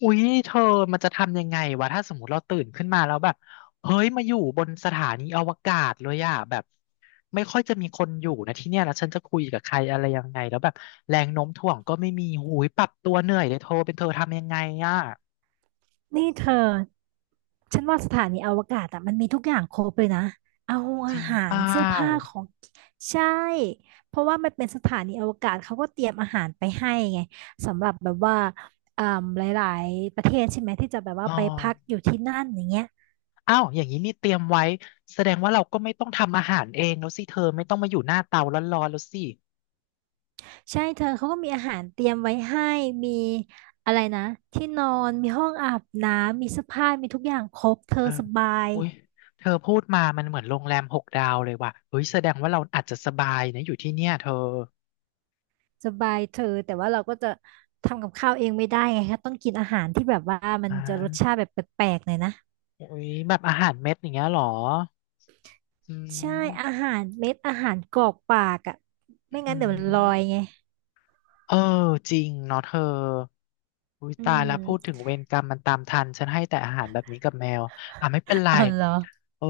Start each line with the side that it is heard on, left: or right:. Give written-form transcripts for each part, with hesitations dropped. left: อุ๊ยเธอมันจะทำยังไงวะถ้าสมมติเราตื่นขึ้นมาแล้วแบบเฮ้ยมาอยู่บนสถานีอวกาศเลยอะแบบไม่ค่อยจะมีคนอยู่นะที่เนี่ยแล้วฉันจะคุยกับใครอะไรยังไงแล้วแบบแรงโน้มถ่วงก็ไม่มีหูยปรับตัวเหนื่อยเลยเธอเป็นเธอทำยังไงอะ
right: นี่เธอ ฉันว่าสถานีอวกาศอ่ะมันมีทุกอย่างครบเลยนะเอา
left: จ
right: อา
left: ริง
right: หา
left: เป
right: ร
left: ล่า
right: เสื้อผ้าของใช่ เพราะว่ามันเป็นสถานีอวกาศเขาก็เตรียมอาหารไปให้ไงสำหรับแบบว่าอ่าหลายๆประเทศใช่ไหมที่จะแบบว่า
left: อ๋อ
right: ไปพักอยู่ที่นั่นอย่างเงี้ย
left: อ้าวอย่างนี้นี่เตรียมไว้แสดงว่าเราก็ไม่ต้องทำอาหารเองแล้วสิเธอไม่ต้องมาอยู่หน้าเตาร้อนๆแล้วสิ
right: ใช่เธอเขาก็มีอาหารเตรียมไว้ให้มีอะไรนะที่นอนมีห้องอาบน้ำมีเสื้อผ้ามีทุกอย่างครบเธอ
left: เออ
right: สบาย
left: อุ้ยเธอพูดมามันเหมือนโรงแรมหกดาวเลยว่ะเฮ้ยแสดงว่าเราอาจจะสบายนะอยู่ที่เนี่ยเธอ
right: สบายเธอแต่ว่าเราก็จะทำกับข้าวเองไม่ได้ไงคะต้องกินอาหารที่แบบว่ามัน
left: อ่
right: จะรสชา
left: า
right: ติแบบแปลกๆหน่อยนะ
left: อุ้ยแบบอาหารเม็ดอย่างเงี้ยเหรออื
right: ใช่
left: ม
right: อาหารเม็ดอาหารกรอกปากอ่ะไม่
left: อื
right: งั้นเดี๋ยวมันลอย
left: ม
right: ไง
left: เออจริงเนาะเธออุ้ย
right: อื
left: ตาย
right: ม
left: แล้วพูดถึงเวรกรรมมันตามทันฉันให้แต่อาหารแบบนี้กับแมว อ่ะไม่เป็นไร
right: อ๋อเหรอ
left: เออ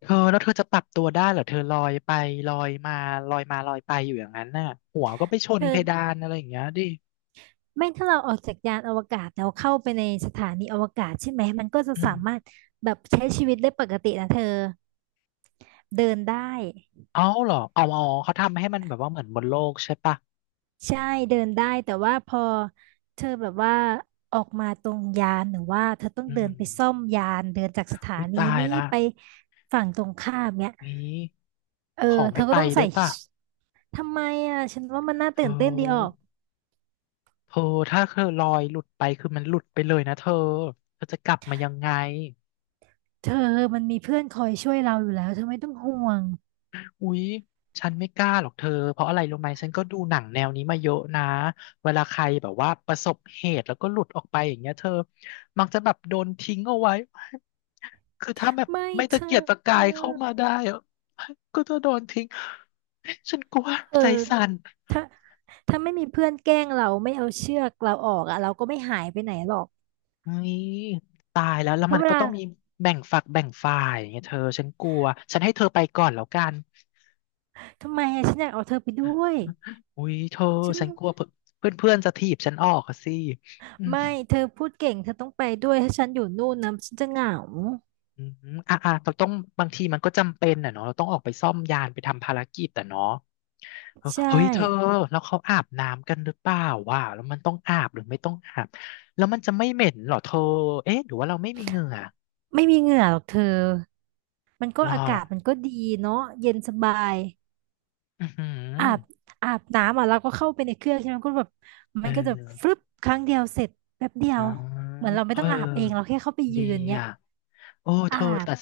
left: เธอแล้วเธอจะปรับตัวได้เหรอเธอลอยไปลอยมาลอยมาลอยไปอยู่อย่างนั้นน่ะหัวก็ไปชน
right: คือ
left: เพดานอะไรอย่างเงี้ยดิ
right: ไม่ถ้าเราออกจากยานอวกาศแล้วเข้าไปในสถานีอวกาศใช่ไหมมันก็จะสามารถแบบใช้ชีวิตได้ปกตินะเธอเดินได้
left: เอาเหรอเอาเอาเขาทำให้มันแบบว่าเหมือนบนโลกใช่ปะ
right: ใช่เดินได้แต่ว่าพอเธอแบบว่าออกมาตรงยานหรือว่าเธอต้อง
left: อื
right: เดิน
left: ม
right: ไปซ่อมยานเดินจากสถา
left: อุ้ย
right: นี
left: ตาย
right: นี้
left: ละ
right: ไปฝั่งตรงข้ามเนี่ย
left: งี้
right: เออ
left: ขอ
right: เธ
left: ไม่
right: อ
left: ไป
right: ก็ต้องใส่
left: ได้ปะ
right: ทำไมอ่ะฉันว่ามันน่า
left: เธ
right: ตื่นเต้นดีออก
left: อเธอถ้าเธอลอยหลุดไปคือมันหลุดไปเลยนะเธอเธอจะกลับมายังไง
right: เธอมันมีเพื่อนคอยช่วยเราอยู่แล้วเธอไม่ต้องห่วง
left: อุ๊ยฉันไม่กล้าหรอกเธอเพราะอะไรรู้ไหมฉันก็ดูหนังแนวนี้มาเยอะนะเวลาใครแบบว่าประสบเหตุแล้วก็หลุดออกไปอย่างเงี้ยเธอมักจะแบบโดนทิ้งเอาไว้ คือถ้าแบบ
right: ไม่
left: ไม่
right: เธ
left: ตะเกียก
right: อ
left: ตะกายเข้ามาได้อะก็จะโดนทิ้งฉันกลัว
right: เออ
left: ใจสั่น
right: ถ้าถ้าไม่มีเพื่อนแกล้งเราไม่เอาเชือกเราออกอ่ะเราก็ไม่หายไปไหนหรอก
left: นี่ตายแล้วแล้ว
right: เพ
left: มั
right: ราะ
left: น
right: เว
left: ก็
right: ลา
left: ต้องมีแบ่งฝักแบ่งฝ่ายไงเธอฉันกลัวฉันให้เธอไปก่อนแล้วกัน
right: ทำไมอะฉันอยากเอาเธอไปด้วย
left: อุ้ยเธอ
right: ฉัน
left: ฉันกลัวเพื่อนเพื่อนๆจะถีบฉันออกอะสิ
right: ไม่เธอพูดเก่งเธอต้องไปด้วยถ้าฉันอยู่นู่นนะฉันจะเหงา
left: อืมอ่ะอ่ะเราต้องบางทีมันก็จำเป็นอ่ะเนาะเราต้องออกไปซ่อมยานไปทำภารกิจแต่เนาะเออ
right: ใช่
left: เฮ้ยเธอแล้วเขาอาบน้ำกันหรือเปล่าว่ะแล้วมันต้องอาบหรือไม่ต้องอาบแล้วมันจะไม่เหม็นเหรอเธอเอ๊ะหรือว่าเราไม่มีเหงื่อ
right: ไม่มีเหงื่อหรอกเธอมันก็
left: หรอ
right: อากาศมันก็ดีเนาะเย็นสบาย
left: อือหื
right: อาบ
left: อ
right: อาบน้ำอ่ะเราก็เข้าไปในเครื่องใช่ไหมก็แบบ
left: เอ
right: มันก็จะฟรึ
left: อ
right: บครั้งเดียวเสร็จแป๊บเดีย
left: อ๋อ
right: วเหมือนเราไม่
left: เอ
right: ต้องอาบเองเรา
left: อ
right: แค่เข้าไปยื
left: ดี
right: นเนี้ย
left: อ่ะ โอ้เธ
right: อา
left: อ
right: บ
left: แต่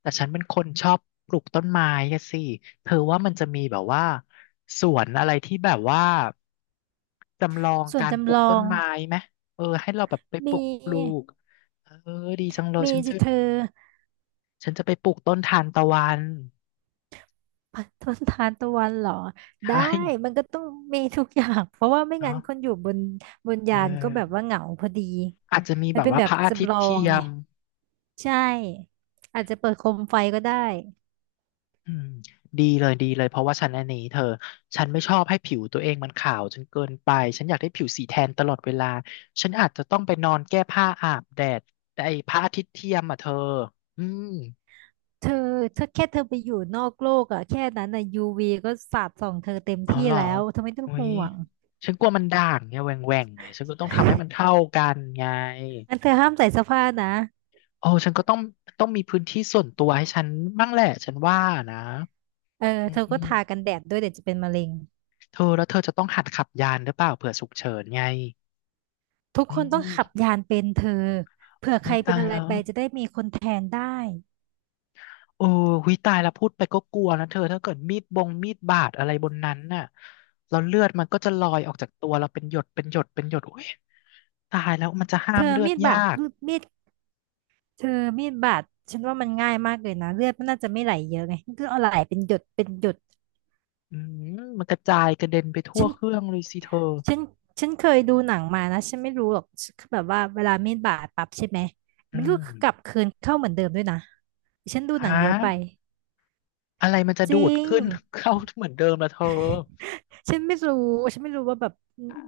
left: แต่ฉันเป็นคนชอบปลูกต้นไม้อะสิเธอว่ามันจะมีแบบว่าสวนอะไรที่แบบว่าจำลอง
right: ส่วน
left: การปลู
right: จำล
left: ก
right: อ
left: ต้น
right: ง
left: ไม้ไหมเออให้เราแบบไป
right: ม
left: ปลูกปลู
right: ี
left: กเออดีจังเลย
right: มี
left: ฉันจะ
right: สิเธอ
left: ฉันจะไปปลูกต้นทานตะวัน
right: ต้นทานตะวันเหรอ
left: ใช่
right: ได้มันก็ต้องมีทุกอย่าง เพราะว่าไม่งั้
left: เนาะ
right: นคนอยู่บน
left: เอ
right: ยานก็แบบ
left: อ
right: ว่าเหงาพอดี
left: อาจจะมี
right: มั
left: แบ
right: น
left: บ
right: เป็น
left: ว่า
right: แบ
left: พ
right: บ
left: ระอาทิต
right: จำล
left: ย์
right: อ
left: เที
right: ง
left: ย
right: ไง
left: ม
right: ใช่อาจจะเปิดโคมไฟก็ได้
left: อืมดีเลยดีเลยเพราะว่าฉันอันนี้เธอฉันไม่ชอบให้ผิวตัวเองมันขาวจนเกินไปฉันอยากได้ผิวสีแทนตลอดเวลาฉันอาจจะต้องไปนอนแก้ผ้าอาบแดดแต่ไอ้พระอาทิตย์เทียมอ่ะเธออืม
right: เธอถ้าแค่เธอไปอยู่นอกโลกอะแค่นั้นอะยูวีก็สาดส่องเธอเต็ม
left: เอา
right: ที่
left: เหรอ
right: แล้วเธอไม่ต้อง
left: โอ้ย
right: ห่วง
left: ฉันกลัวมันด่างเนี่ยแหว่งแหว่งเนี่ยฉันก็ต้องทำให้มันเท่ากันไง
right: อันเธอห้ามใส่เสื้อผ้านะ
left: โอ้ฉันก็ต้องมีพื้นที่ส่วนตัวให้ฉันบ้างแหละฉันว่านะ
right: เออ
left: อื
right: เธอก็ทากัน
left: ม
right: แดดด้วยเดี๋ยวจะเป็นมะเร็ง
left: เธอแล้วเธอจะต้องหัดขับยานหรือเปล่าเผื่อฉุกเฉินไง
right: ทุก
left: อื
right: คนต้อง
left: ม
right: ขับยานเป็นเธอเผื่อใค
left: โอ้
right: ร
left: ย
right: เป็
left: ตา
right: น
left: ย
right: อะไร
left: แล้ว
right: ไปจะได้มีคนแทนได้
left: โอ้หุยตายแล้วพูดไปก็กลัวนะเธอถ้าเกิดมีดบงมีดบาดอะไรบนนั้นน่ะแล้วเลือดมันก็จะลอยออกจากตัวเราเป็นหยดเป็นหยดเป็นหยดโอ้ยตายแล้วมันจะห้า
right: เธ
left: ม
right: อ
left: เลือด
right: มีด
left: ยา
right: บาด
left: ก
right: มีดเธอมีดบาดฉันว่ามันง่ายมากเลยนะเลือดมันน่าจะไม่ไหลเยอะไงก็เอาไหลเป็นหยดเป็นหยด
left: อืมมันกระจายกระเด็นไปทั่ว
right: ฉัน
left: เครื่องเลยสิเธอ
right: ฉันฉันเคยดูหนังมานะฉันไม่รู้หรอกคือแบบว่าเวลามีดบาดปั๊บใช่ไหม
left: อื
right: มันก็
left: ม
right: กลับคืนเข้าเหมือนเดิมด้วยนะฉันดูหนัง
left: ฮะ
right: เยอะไป
left: อะไรมันจะ
right: จ
left: ดู
right: ริ
left: ด
right: ง
left: ขึ้น เข้าเหมือนเดิมละเธอ
right: ฉันไม่รู้ฉันไม่รู้ว่าแบบ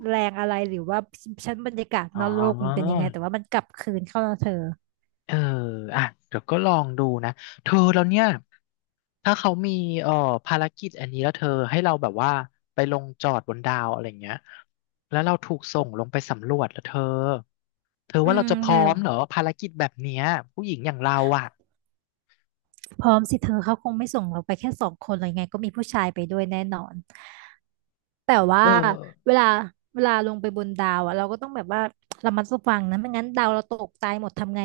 right: แรงอะไรหรือว่าชั้นบรรยากาศ
left: อ๋
right: นอกโลกมันเป็น
left: อ
right: ยังไงแต่ว่ามันกลับคืนเข้านะเธอ
left: เอออ่ะเดี๋ยวก็ลองดูนะเธอแล้วเนี่ยถ้าเขามีเอ่อภารกิจอันนี้แล้วเธอให้เราแบบว่าไปลงจอดบนดาวอะไรเงี้ยแล้วเราถูกส่งลงไปสำรวจแล้วเธอเธอ
right: อื
left: ว่าเรา
right: ม
left: จะพ
right: เธอ
left: ร้อมเหรอภารกิจแบบเนี้ยผู้หญิงอย่างเราอ่ะ
right: พร้อมสิเธอเขาคงไม่ส่งเราไปแค่สองคนเลยไงก็มีผู้ชายไปด้วยแน่นอนแต่ว่า
left: เออ
right: เวลาเวลาลงไปบนดาวอะเราก็ต้องแบบว่าระมัดระวังนะไม่งั้นดาวเราตกตายหมดทำไง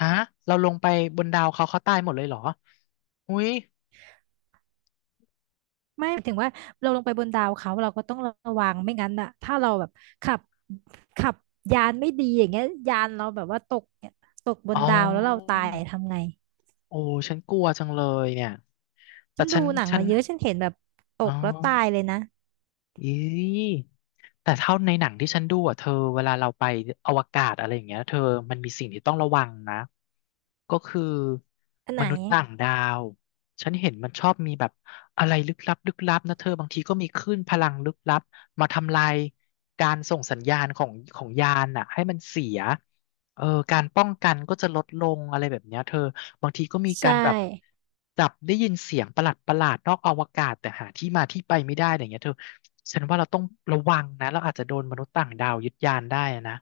left: ฮะเราลงไปบนดาวเขาเขาตายหมดเลยเหรออุ้ย
right: ไม่หมายถึงว่าเราลงไปบนดาวเขาเราก็ต้องระวังไม่งั้นอะถ้าเราแบบขับขับยานไม่ดีอย่างเงี้ยยานเราแบบว่าตกเนี่ยตกบ
left: อ๋
right: น
left: อ
right: ดาวแล้วเราตายทำไง
left: โอ้ฉันกลัวจังเลยเนี่ยแต่
right: ฉัน
left: ฉั
right: ดู
left: น
right: หนัง
left: ฉัน
right: มาเยอะฉันเห็นแบบต
left: อ๋อ
right: กแล้วตายเลยนะ
left: อีแต่เท่าในหนังที่ฉันดูอ่ะเธอเวลาเราไปอวกาศอะไรอย่างเงี้ยเธอมันมีสิ่งที่ต้องระวังนะก็คือ
right: อันไห
left: ม
right: น
left: นุษย์ต่างดาวฉันเห็นมันชอบมีแบบอะไรลึกลับลึกลับนะเธอบางทีก็มีคลื่นพลังลึกลับมาทำลายการส่งสัญญาณของของยานน่ะให้มันเสียเออการป้องกันก็จะลดลงอะไรแบบเนี้ยเธอ บางทีก็มีกา
right: ใช่
left: รแบบจับได้ยินเสียงประหลาดประหลาดนอกอวกาศแต่หาที่มาที่ไปไม่ได้อะไรอย่างเงี้ยเธอฉันว่าเราต้องระวังนะเราอาจจะโดนมนุษย์ต่างดาวยึดยานได้นะ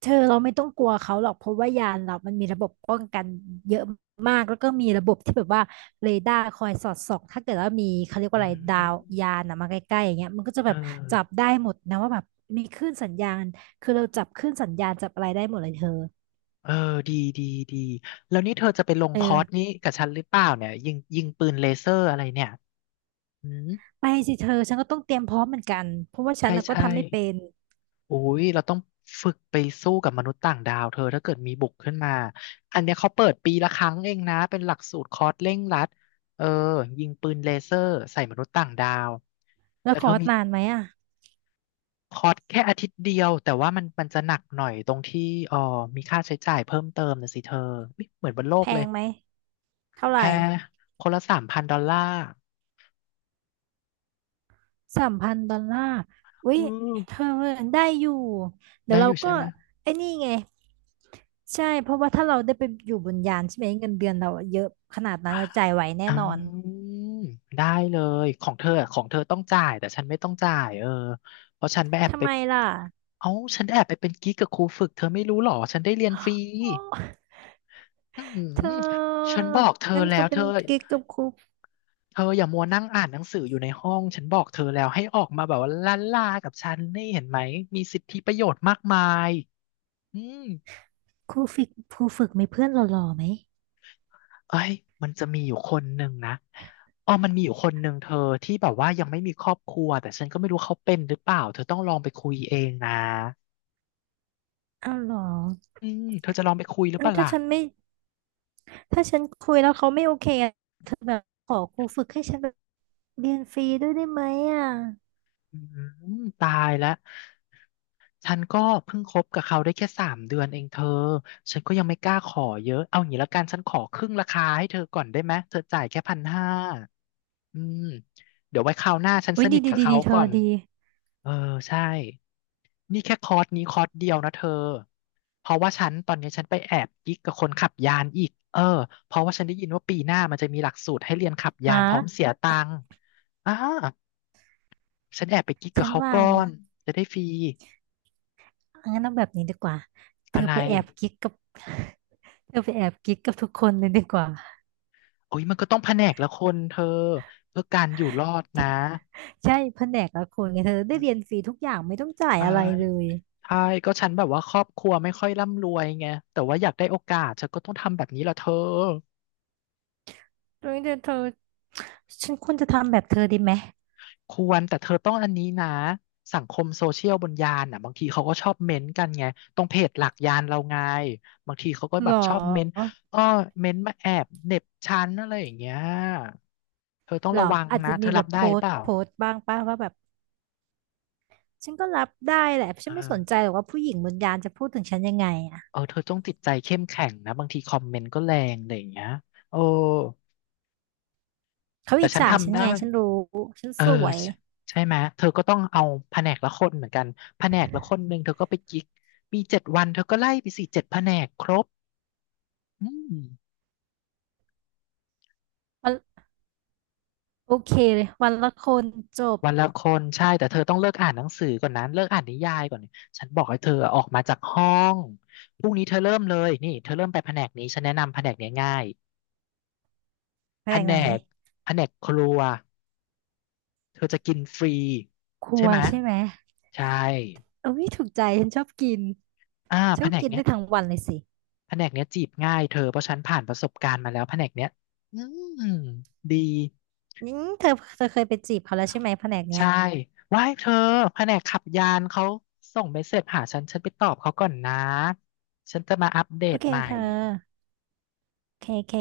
right: เธอเราไม่ต้องกลัวเขาหรอกเพราะว่ายานเรามันมีระบบป้องกันเยอะมากแล้วก็มีระบบที่แบบว่าเรดาร์คอยสอดส่องถ้าเกิดว่ามีเขาเรียกว่า
left: อื
right: อะไรดาว
left: ม
right: ยานนะมาใกล้ๆอย่างเงี้ยมันก็จะ
left: เอ
right: แบบจับ
left: อ
right: ได้หมดนะว่าแบบมีคลื่นสัญญาณคือเราจับคลื่นสัญญาณจับอะไรได้หมดเลยเธอ
left: เออดีดีดีแล้วนี่เธอจะไปลง
right: เอ
left: คอร์ส
right: อ
left: นี้กับฉันหรือเปล่าเนี่ยยิงปืนเลเซอร์อะไรเนี่ยอืม
right: ไปสิเธอฉันก็ต้องเตรียมพร้อมเหมือนกันเพราะว่าฉั
left: ใช่
right: นน่ะก็
left: ใช่
right: ทำไม่เป็น
left: อุ้ย เราต้องฝึกไปสู้กับมนุษย์ต่างดาวเธอถ้าเกิดมีบุกขึ้นมา อันเนี้ยเขาเปิดปีละครั้งเองนะ เป็นหลักสูตรคอร์สเร่งรัด เออ ยิงปืนเลเซอร์ใส่มนุษย์ต่างดาว
right: แล้ว
left: แต่
right: ค
left: เธ
right: อ
left: อ
right: ร์ส
left: มี
right: นานไหมอ่ะ
left: คอร์สแค่อาทิตย์เดียวแต่ว่ามันจะหนักหน่อยตรงที่อ๋อมีค่าใช้จ่ายเพิ่มเติมนะสิเธออุ๊ยเหมือนบนโล
right: แพ
left: กเลย
right: งไหมเท่าไห
left: แพ
right: ร่
left: งคนละ$3,000
right: สามพันดอลลาร์อุ้
left: อื
right: ย
left: อ
right: เธอได้อยู่เดี๋ย
left: ได้
right: ว
left: อ
right: เรา
left: ยู่
right: ก็
left: ใช่ไหม
right: ไอ้นี่ไง ใช่เพราะว่าถ้าเราได้ไปอยู่บนยานใช่ไหมเงินเดือนเราอะเยอะขนาดนั้นเราจ่ายไหวแน่
left: อ่า
right: นอน
left: ได้เลยของเธออะของเธอต้องจ่ายแต่ฉันไม่ต้องจ่ายเออเพราะฉันไปแอบ
right: ทำ
left: ไป
right: ไมล่ะ
left: เอ้าฉันแอบไปเป็นกิ๊กกับครูฝึกเธอไม่รู้หรอฉันได้เรียนฟรี
right: โอ้
left: อื
right: เธ
left: ม
right: อ
left: ฉันบอกเธอ
right: งั้นเธ
left: แล้
right: อ
left: วเธ
right: เป็น
left: อ
right: กิ๊กกับครู
left: เธออย่ามัวนั่งอ่านหนังสืออยู่ในห้องฉันบอกเธอแล้วให้ออกมาแบบว่าล่าล่ากับฉันนี่เห็นไหมมีสิทธิประโยชน์มากมายอืม
right: ครูฝึกครูฝึกมีเพื่อนหล่อๆไหม
left: เอ้ยมันจะมีอยู่คนหนึ่งนะอ๋อมันมีอยู่คนหนึ่งเธอที่แบบว่ายังไม่มีครอบครัวแต่ฉันก็ไม่รู้เขาเป็นหรือเปล่าเธอต้องลองไปคุยเองนะ
right: อ้าวเหรอ
left: อืมเธอจะลองไปคุยหรือเป
right: งั้น
left: ล่า
right: ถ้า
left: ล่ะ
right: ฉันไม่ถ้าฉันคุยแล้วเขาไม่โอเคอะเธอแบบขอครูฝึกให้ฉันแบบเรียนฟรีด้วยได้ไหมอ่ะ
left: อืม ตายแล้ว ฉันก็เพิ่งคบกับเขาได้แค่3 เดือนเองเธอ ฉันก็ยังไม่กล้าขอเยอะ เอาอย่างนี้ละกันฉันขอครึ่งราคาให้เธอก่อนได้ไหมเธอจ่ายแค่1,500อืมเดี๋ยวไว้คราวหน้าฉัน
right: อุ้
left: ส
right: ย
left: นิ
right: ดี
left: ท
right: ดี
left: กับ
right: ดี
left: เขา
right: ดีเธอ
left: ก่อน
right: ดี
left: เออใช่นี่แค่คอร์สนี้คอร์สเดียวนะเธอเพราะว่าฉันตอนนี้ฉันไปแอบกิ๊กกับคนขับยานอีก เออเพราะว่าฉันได้ยินว่าปีหน้ามันจะมีหลักสูตรให้เรียนขับยา
right: ฮะ
left: นพร้อมเสียตังค์อ่าฉันแอบไปกิ๊กกับ
right: ฉัน
left: เขา
right: ว่า
left: ก่อ
right: นะ
left: นจะได้ฟรี
right: งั้นเอาแบบนี้ดีกว่าเธ
left: อะ
right: อ
left: ไร
right: ไปแอบกิ๊กกับ เธอไปแอบกิ๊กกับทุกคนเลยดีกว่า
left: โอ้ยมันก็ต้องแผนกละคนเธอเพื่อการอยู่รอดนะ
right: ใช่แผนกละคนไงเธอได้เรียนฟรีทุกอย่างไม่ต้องจ่าย
left: ใช่
right: อะไรเลย
left: ใช่ก็ฉันแบบว่าครอบครัวไม่ค่อยร่ำรวยไงแต่ว่าอยากได้โอกาสฉันก็ต้องทำแบบนี้ละเธอ
right: เฮ้ยเดี๋ยวเธอฉันควรจะทำแบบเธอดีไหม
left: ควรแต่เธอต้องอันนี้นะสังคมโซเชียลบนยานอ่ะบางทีเขาก็ชอบเม้นต์กันไงตรงเพจหลักยานเราไงบางทีเขาก็
right: ห
left: แบ
right: ร
left: บชอบเม้นต์
right: อ
left: อ้อเม้นต์มาแอบเหน็บชั้นอะไรอย่างเงี้ยเธอต้อง
right: หรอ
left: ระวัง
right: อาจจะ
left: นะเธ
right: มี
left: อ
right: แบ
left: รับ
right: บโพ
left: ได้
right: ส
left: เป
right: ต์
left: ล่า
right: โพสต์บ้างป้าว่าแบบฉันก็รับได้แหละฉั
left: เอ
right: นไม่ส
left: อ
right: นใจหรอกว่าผู้หญิงบนยานจะพูดถึงฉันยังไงอ่ะ
left: เออเธอต้องจิตใจเข้มแข็งนะบางทีคอมเมนต์ก็แรงอะไรอย่างเงี้ยโอ้
right: เขา
left: แต่
right: อิจ
left: ฉัน
right: ฉาฉั
left: ทำ
right: น
left: ได้
right: ไงฉันรู้ ฉัน
left: เออ
right: สวย
left: ใช่ใช่ไหมเธอก็ต้องเอาแผนกละคนเหมือนกันแผนกละคนหนึ่งเธอก็ไปกิ๊กมี7 วันเธอก็ไล่ไปสี่เจ็ดแผนกครบ อืม
right: วันโอเคเลยวันละคนจบ
left: วันละคนใช่แต่เธอต้องเลิกอ่านหนังสือก่อนนะเลิกอ่านนิยายก่อนฉันบอกให้เธอออกมาจากห้องพรุ่งนี้เธอเริ่มเลยนี่เธอเริ่มไปแผนกนี้ฉันแนะนำแผนกเนี้ยง่าย
right: แผ
left: แผ
right: นก
left: น
right: ไหน
left: กแผนกครัวเธอจะกินฟรี
right: ครั
left: ใช่
right: ว
left: ไหม
right: ใช่ไหม
left: ใช่
right: โอ้ยถูกใจฉันชอบกิน
left: อ่า
right: ช
left: แผ
right: อบ
left: นก
right: กิน
left: เนี้
right: ได้
left: ย
right: ทั้งวันเลยสิ
left: แผนกเนี้ยจีบง่ายเธอเพราะฉันผ่านประสบการณ์มาแล้วแผนกเนี้ยอืมดี
right: อืมเธอเธอเคยไปจีบเขาแล้วใช่ไหมแผนกเนี้ย
left: ใช่ว่าให้เธอแผนกขับยานเขาส่งเมสเสจหาฉัน ฉันไปตอบเขาก่อนนะ ฉันจะมาอัปเด
right: โอ
left: ต
right: เค
left: ใหม่
right: เธอโอเคโอเค